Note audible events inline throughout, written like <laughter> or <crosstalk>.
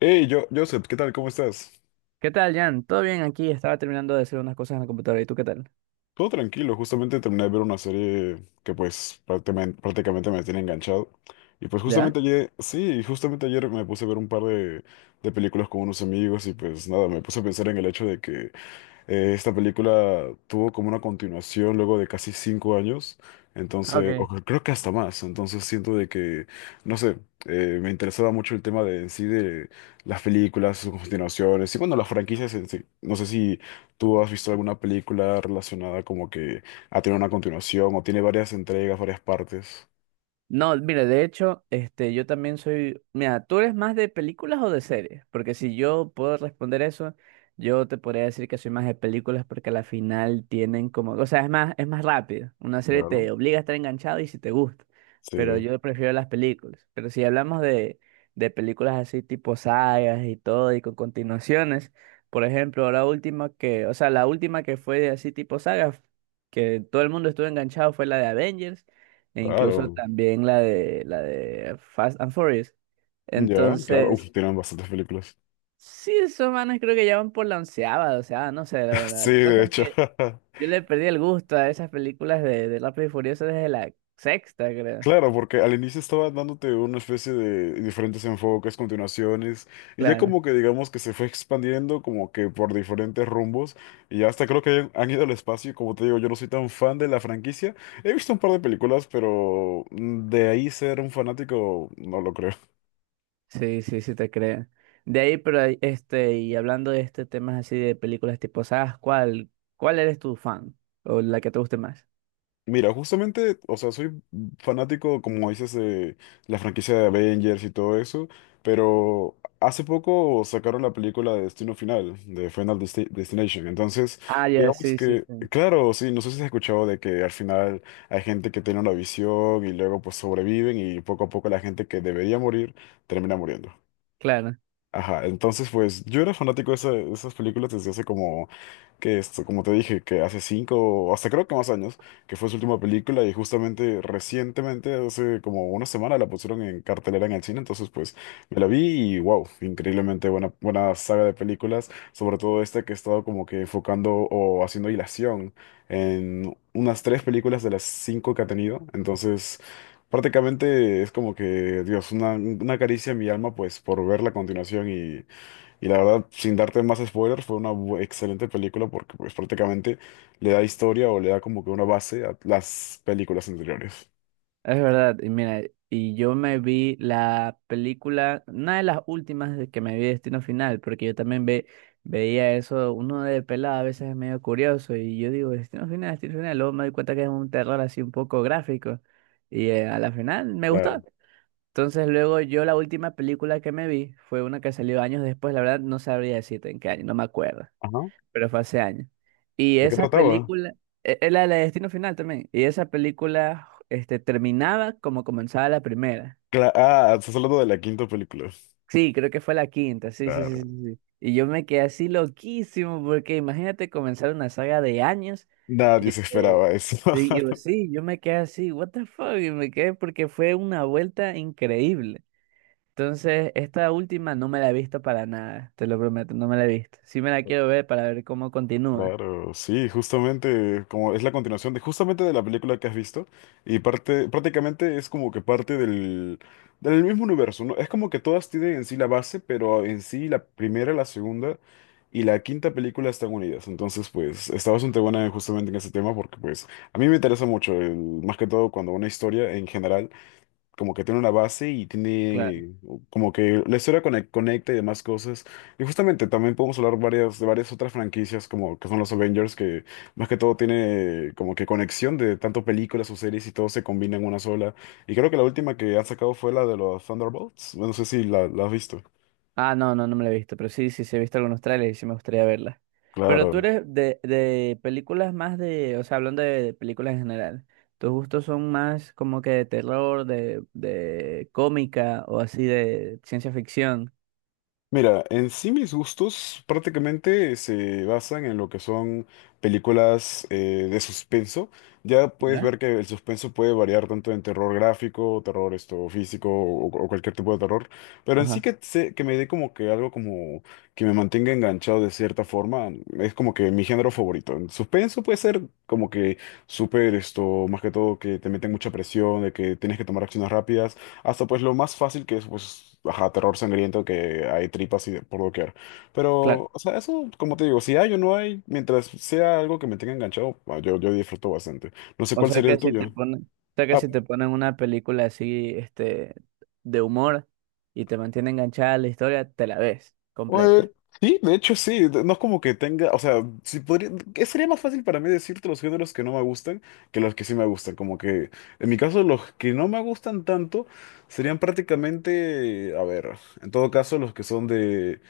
Hey, yo, Joseph, ¿qué tal? ¿Cómo estás? ¿Qué tal, Jan? ¿Todo bien aquí? Estaba terminando de hacer unas cosas en la computadora. ¿Y tú qué tal? Todo tranquilo, justamente terminé de ver una serie que pues prácticamente me tiene enganchado. Y pues ¿Ya? justamente ayer, sí, justamente ayer me puse a ver un par de películas con unos amigos y pues nada, me puse a pensar en el hecho de que esta película tuvo como una continuación luego de casi 5 años. Ah, Entonces, o Ok. creo que hasta más, entonces siento de que, no sé, me interesaba mucho el tema de en sí de las películas, sus continuaciones y bueno, las franquicias en sí. No sé si ¿tú has visto alguna película relacionada como que ha tenido una continuación o tiene varias entregas, varias partes? No, mire, de hecho, este, yo también soy. Mira, ¿tú eres más de películas o de series? Porque si yo puedo responder eso, yo te podría decir que soy más de películas porque a la final tienen como, o sea, es más rápido. Una serie Claro. te obliga a estar enganchado y si te gusta. Pero Sí, yo prefiero las películas. Pero si hablamos de películas así tipo sagas y todo y con continuaciones, por ejemplo, la última que, o sea, la última que fue así tipo sagas, que todo el mundo estuvo enganchado fue la de Avengers e incluso claro. también la de Fast and Furious. Ya, claro. Uf, Entonces, tienen bastantes películas. sí, esos manes creo que ya van por la onceava, o sea, no sé, la <laughs> verdad. Sí, La de cosa es hecho. que <laughs> yo le perdí el gusto a esas películas de Rápido y Furioso desde la sexta, creo. Claro, porque al inicio estaba dándote una especie de diferentes enfoques, continuaciones, y ya Claro. como que digamos que se fue expandiendo como que por diferentes rumbos, y ya hasta creo que han ido al espacio, y como te digo, yo no soy tan fan de la franquicia, he visto un par de películas, pero de ahí ser un fanático, no lo creo. Sí, sí, sí te creo. De ahí, pero ahí, este, y hablando de este temas así de películas tipo sagas, ¿cuál eres tu fan? O la que te guste más. Mira, justamente, o sea, soy fanático, como dices, de la franquicia de Avengers y todo eso, pero hace poco sacaron la película de Destino Final, de Final Destination. Entonces, Ah, ya, digamos sí, sí, que, sí. claro, sí, no sé si has escuchado de que al final hay gente que tiene una visión y luego pues sobreviven y poco a poco la gente que debería morir termina muriendo. Claro. Ajá, entonces pues yo era fanático de esas películas desde hace como que esto, como te dije, que hace 5 o hasta creo que más años, que fue su última película y justamente recientemente, hace como una semana, la pusieron en cartelera en el cine. Entonces pues me la vi y wow, increíblemente buena, buena saga de películas, sobre todo esta que he estado como que enfocando o haciendo hilación en unas tres películas de las cinco que ha tenido, entonces... Prácticamente es como que, Dios, una caricia en mi alma, pues, por ver la continuación y la verdad, sin darte más spoilers, fue una excelente película porque pues prácticamente le da historia o le da como que una base a las películas anteriores. Es verdad, y mira, y yo me vi la película, una de las últimas de que me vi Destino Final, porque yo también veía eso, uno de pelado a veces es medio curioso, y yo digo, Destino Final, Destino Final, luego me doy cuenta que es un terror así un poco gráfico, y a la final me gustó. Claro. Entonces luego yo la última película que me vi fue una que salió años después, la verdad no sabría decirte en qué año, no me acuerdo, Ajá. pero fue hace años. Y ¿De qué esa trataba? película, era la de Destino Final también, y esa película este, terminaba como comenzaba la primera. Ah, estás hablando de la quinta película. Sí, creo que fue la quinta, sí, sí, sí, sí, Claro. sí. Y yo me quedé así loquísimo, porque imagínate comenzar una saga de años Nadie y se que... esperaba eso. <laughs> Y yo, sí, yo me quedé así, what the fuck, y me quedé porque fue una vuelta increíble. Entonces, esta última no me la he visto para nada, te lo prometo, no me la he visto. Sí me la quiero ver para ver cómo continúa. Claro, sí, justamente como es la continuación de justamente de la película que has visto y parte prácticamente es como que parte del mismo universo, ¿no? Es como que todas tienen en sí la base, pero en sí la primera, la segunda y la quinta película están unidas. Entonces, pues está bastante buena justamente en ese tema porque pues a mí me interesa mucho más que todo cuando una historia en general como que tiene una base y Claro. tiene como que la historia conecta y demás cosas. Y justamente también podemos hablar varias, de varias otras franquicias como que son los Avengers, que más que todo tiene como que conexión de tanto películas o series y todo se combina en una sola. Y creo que la última que han sacado fue la de los Thunderbolts. No sé si la has visto. Ah, no, no, no me la he visto, pero sí, sí, sí he visto algunos trailers y sí me gustaría verla. Pero tú Claro. eres de películas o sea, hablando de películas en general, ¿tus gustos son más como que de terror, de cómica o así de ciencia ficción? Mira, en sí mis gustos prácticamente se basan en lo que son películas de suspenso. Ya puedes ¿Ya? ver que el suspenso puede variar tanto en terror gráfico, terror esto físico o cualquier tipo de terror. Pero en sí Ajá, que, que me dé como que algo como que me mantenga enganchado de cierta forma es como que mi género favorito. En suspenso puede ser como que súper esto, más que todo que te meten mucha presión, de que tienes que tomar acciones rápidas. Hasta pues lo más fácil que es, pues, ajá, terror sangriento, que hay tripas y por doquier. Pero, claro. o sea, eso, como te digo, si hay o no hay, mientras sea algo que me tenga enganchado, ah, yo disfruto bastante. No sé cuál sería el tuyo. O sea que Ah, si te ponen una película así, este, de humor y te mantiene enganchada a la historia, te la ves Eh, completa. sí, de hecho sí, no es como que tenga, o sea, si podría, que sería más fácil para mí decirte los géneros que no me gustan que los que sí me gustan, como que en mi caso los que no me gustan tanto serían prácticamente, a ver, en todo caso los que son de,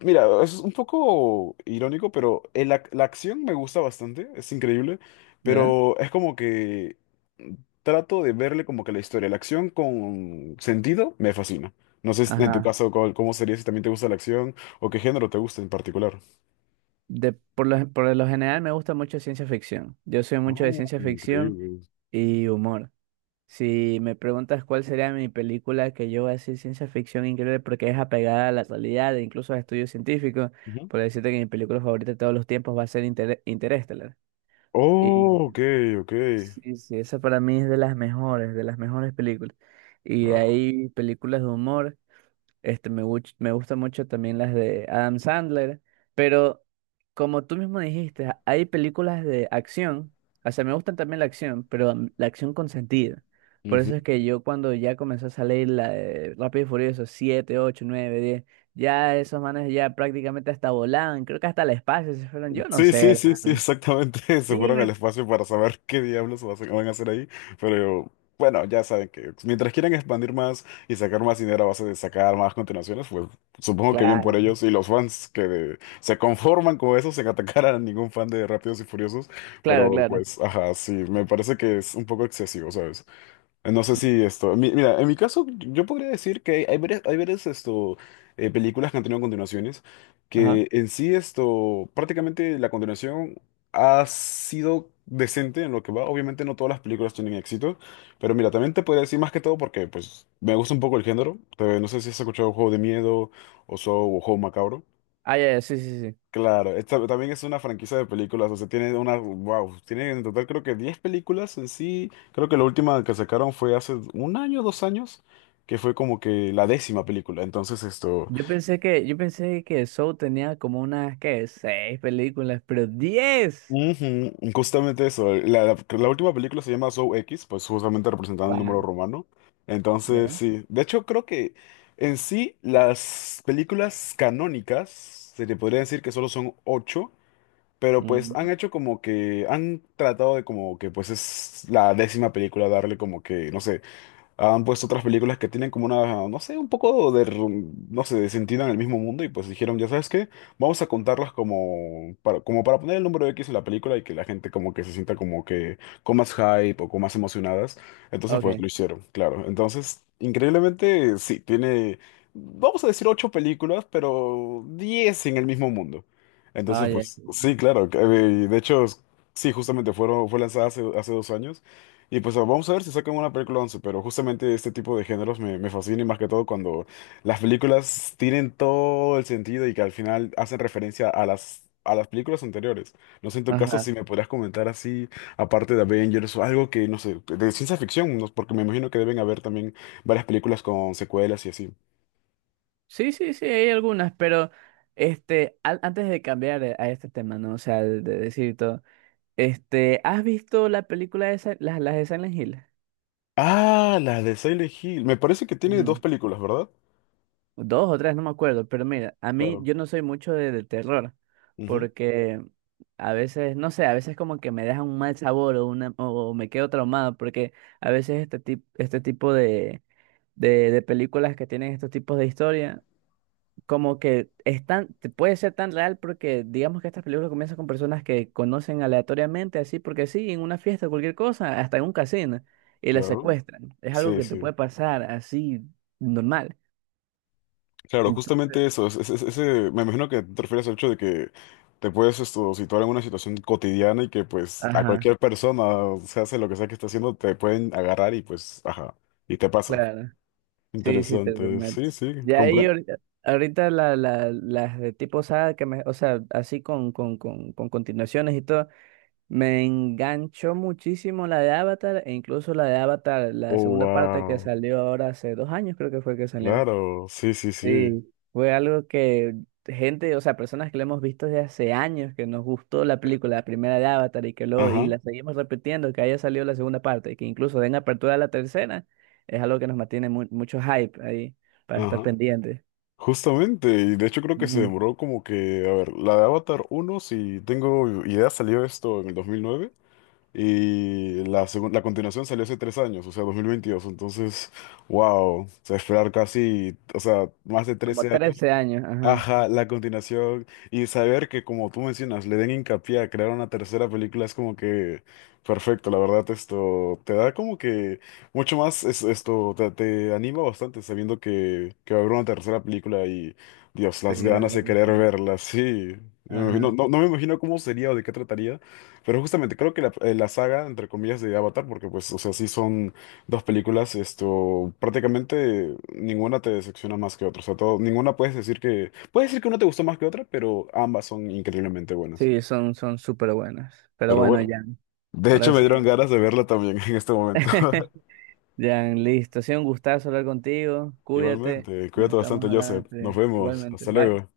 mira, es un poco irónico, pero la acción me gusta bastante, es increíble, ¿Ya? pero es como que trato de verle como que la historia, la acción con sentido me fascina. No sé si en tu Ajá. caso cómo sería si también te gusta la acción o qué género te gusta en particular. Por lo general me gusta mucho ciencia ficción. Yo soy mucho de Oh, ciencia ficción increíble. y humor. Si me preguntas cuál sería mi película que yo voy a decir ciencia ficción increíble porque es apegada a la realidad e incluso a estudios científicos, Ujú. por decirte que mi película favorita de todos los tiempos va a ser Interestelar. Oh, ok, Y ok, sí, sí, esa para mí es de las mejores películas. Y de claro. ahí películas de humor. Este, me gustan mucho también las de Adam Sandler, pero como tú mismo dijiste, hay películas de acción, o sea, me gustan también la acción, pero la acción con sentido. Por eso es que yo cuando ya comenzó a salir la de Rápido y Furioso 7, 8, 9, 10, ya esos manes ya prácticamente hasta volaban, creo que hasta el espacio se fueron, yo no Sí, sí, sé, sí, la sí, verdad. exactamente. <laughs> Se Sí, fueron al espacio para saber qué diablos van a hacer ahí. Pero bueno, ya saben que mientras quieran expandir más y sacar más dinero a base de sacar más continuaciones, pues supongo que bien por claro, ellos y los fans que se conforman con eso sin atacar a ningún fan de Rápidos y Furiosos. claro, Pero claro. pues, ajá, sí, me parece que es un poco excesivo, ¿sabes? No sé si esto. Mira, en mi caso, yo podría decir que hay varias, esto, películas que han tenido continuaciones, Ajá. que en sí esto, prácticamente la continuación ha sido decente en lo que va. Obviamente no todas las películas tienen éxito, pero mira, también te podría decir más que todo porque pues me gusta un poco el género. No sé si has escuchado Juego de Miedo o Saw o Juego Macabro. Ah, ya, ya, sí, sí, sí. Claro, esta también es una franquicia de películas, o sea, tiene una, wow, tiene en total creo que 10 películas en sí, creo que la última que sacaron fue hace un año, 2 años, que fue como que la décima película, entonces esto, Yo pensé que Saw tenía como unas, ¿qué? Seis películas, pero 10. ujú, justamente eso, la última película se llama Zoe X, pues justamente representando el número Wow. romano. Entonces ¿Eh? sí, de hecho creo que en sí las películas canónicas, se le podría decir que solo son ocho. Pero pues Mm, han hecho como que, han tratado de como que pues es la décima película darle como que, no sé, han puesto otras películas que tienen como una, no sé, un poco de, no sé, de sentido en el mismo mundo y pues dijeron, ya sabes qué, vamos a contarlas como para poner el número X en la película y que la gente como que se sienta como que con más hype o con más emocionadas. Entonces pues lo Ok. hicieron, claro. Entonces, increíblemente, sí, tiene, vamos a decir ocho películas, pero 10 en el mismo mundo. Ah, Entonces ya. pues sí, claro. De hecho, sí, justamente fue lanzada hace 2 años. Y pues vamos a ver si sacan una película 11 pero justamente este tipo de géneros me fascina y más que todo cuando las películas tienen todo el sentido y que al final hacen referencia a las películas anteriores. No sé en tu caso si Ajá. me podrías comentar así, aparte de Avengers o algo que, no sé, de ciencia ficción, porque me imagino que deben haber también varias películas con secuelas y así. Sí, sí, sí, hay algunas, pero este, antes de cambiar a este tema, ¿no? O sea, de decir todo, este, ¿has visto la película de las de Silent Ah, la de Silent Hill. Me parece que tiene dos Hill? películas, ¿verdad? Dos o tres, no me acuerdo, pero mira, a mí Claro. yo no soy mucho de terror, Ujú, porque a veces, no sé, a veces como que me deja un mal sabor o me quedo traumado, porque a veces este, este tipo de películas que tienen estos tipos de historia, como que es tan, puede ser tan real porque digamos que estas películas comienzan con personas que conocen aleatoriamente, así porque sí, en una fiesta, cualquier cosa, hasta en un casino, y las claro. secuestran. Es algo Sí, que te sí. puede pasar así normal. Claro, Ento- justamente eso, ese, me imagino que te refieres al hecho de que te puedes esto, situar en una situación cotidiana y que pues a Ajá. cualquier persona, o sea, hace lo que sea que esté haciendo, te pueden agarrar y pues, ajá, y te pasa. Claro, sí, sí, te Interesante, sí, prometo. sí, Ya ahí comprendo. ahorita, las de tipo saga o sea, así con continuaciones y todo, me enganchó muchísimo la de Avatar e incluso la de Avatar, la Oh, segunda parte que wow, salió ahora hace 2 años creo que fue que salió. claro, sí, sí, sí, Sí, fue algo que gente, o sea, personas que lo hemos visto desde hace años, que nos gustó la película, la primera de Avatar y y ajá, la seguimos repitiendo, que haya salido la segunda parte, y que incluso den apertura a la tercera, es algo que nos mantiene mucho hype ahí para estar ajá. pendientes. Justamente, y de hecho creo que se Ujú. demoró como que, a ver, la de Avatar uno si tengo idea, salió esto en el 2009. Y la continuación salió hace 3 años, o sea, 2022. Entonces, wow, o sea, esperar casi, o sea, más de Como 13 años. 13 años, ajá. Ajá, la continuación y saber que como tú mencionas, le den hincapié a crear una tercera película es como que perfecto, la verdad esto te da como que mucho más, esto te, anima bastante sabiendo que va a haber una tercera película y Dios, Sí, las la ganas verdad de que querer sí. verla, sí. Ajá. No, no me imagino cómo sería o de qué trataría, pero justamente creo que la saga, entre comillas, de Avatar, porque pues, o sea, sí son dos películas, esto, prácticamente ninguna te decepciona más que otra. O sea, todo, ninguna puedes decir que una te gustó más que otra, pero ambas son increíblemente buenas. Sí, son súper buenas. Pero Pero bueno, bueno, Jan, de ahora hecho me sí. dieron ganas de verla también <laughs> en este momento. <laughs> Jan, listo. Ha sido un gustazo hablar contigo. <laughs> Cuídate. Igualmente, Nos cuídate estamos bastante, hablando Joseph. Nos vemos. igualmente. Hasta Bye. luego.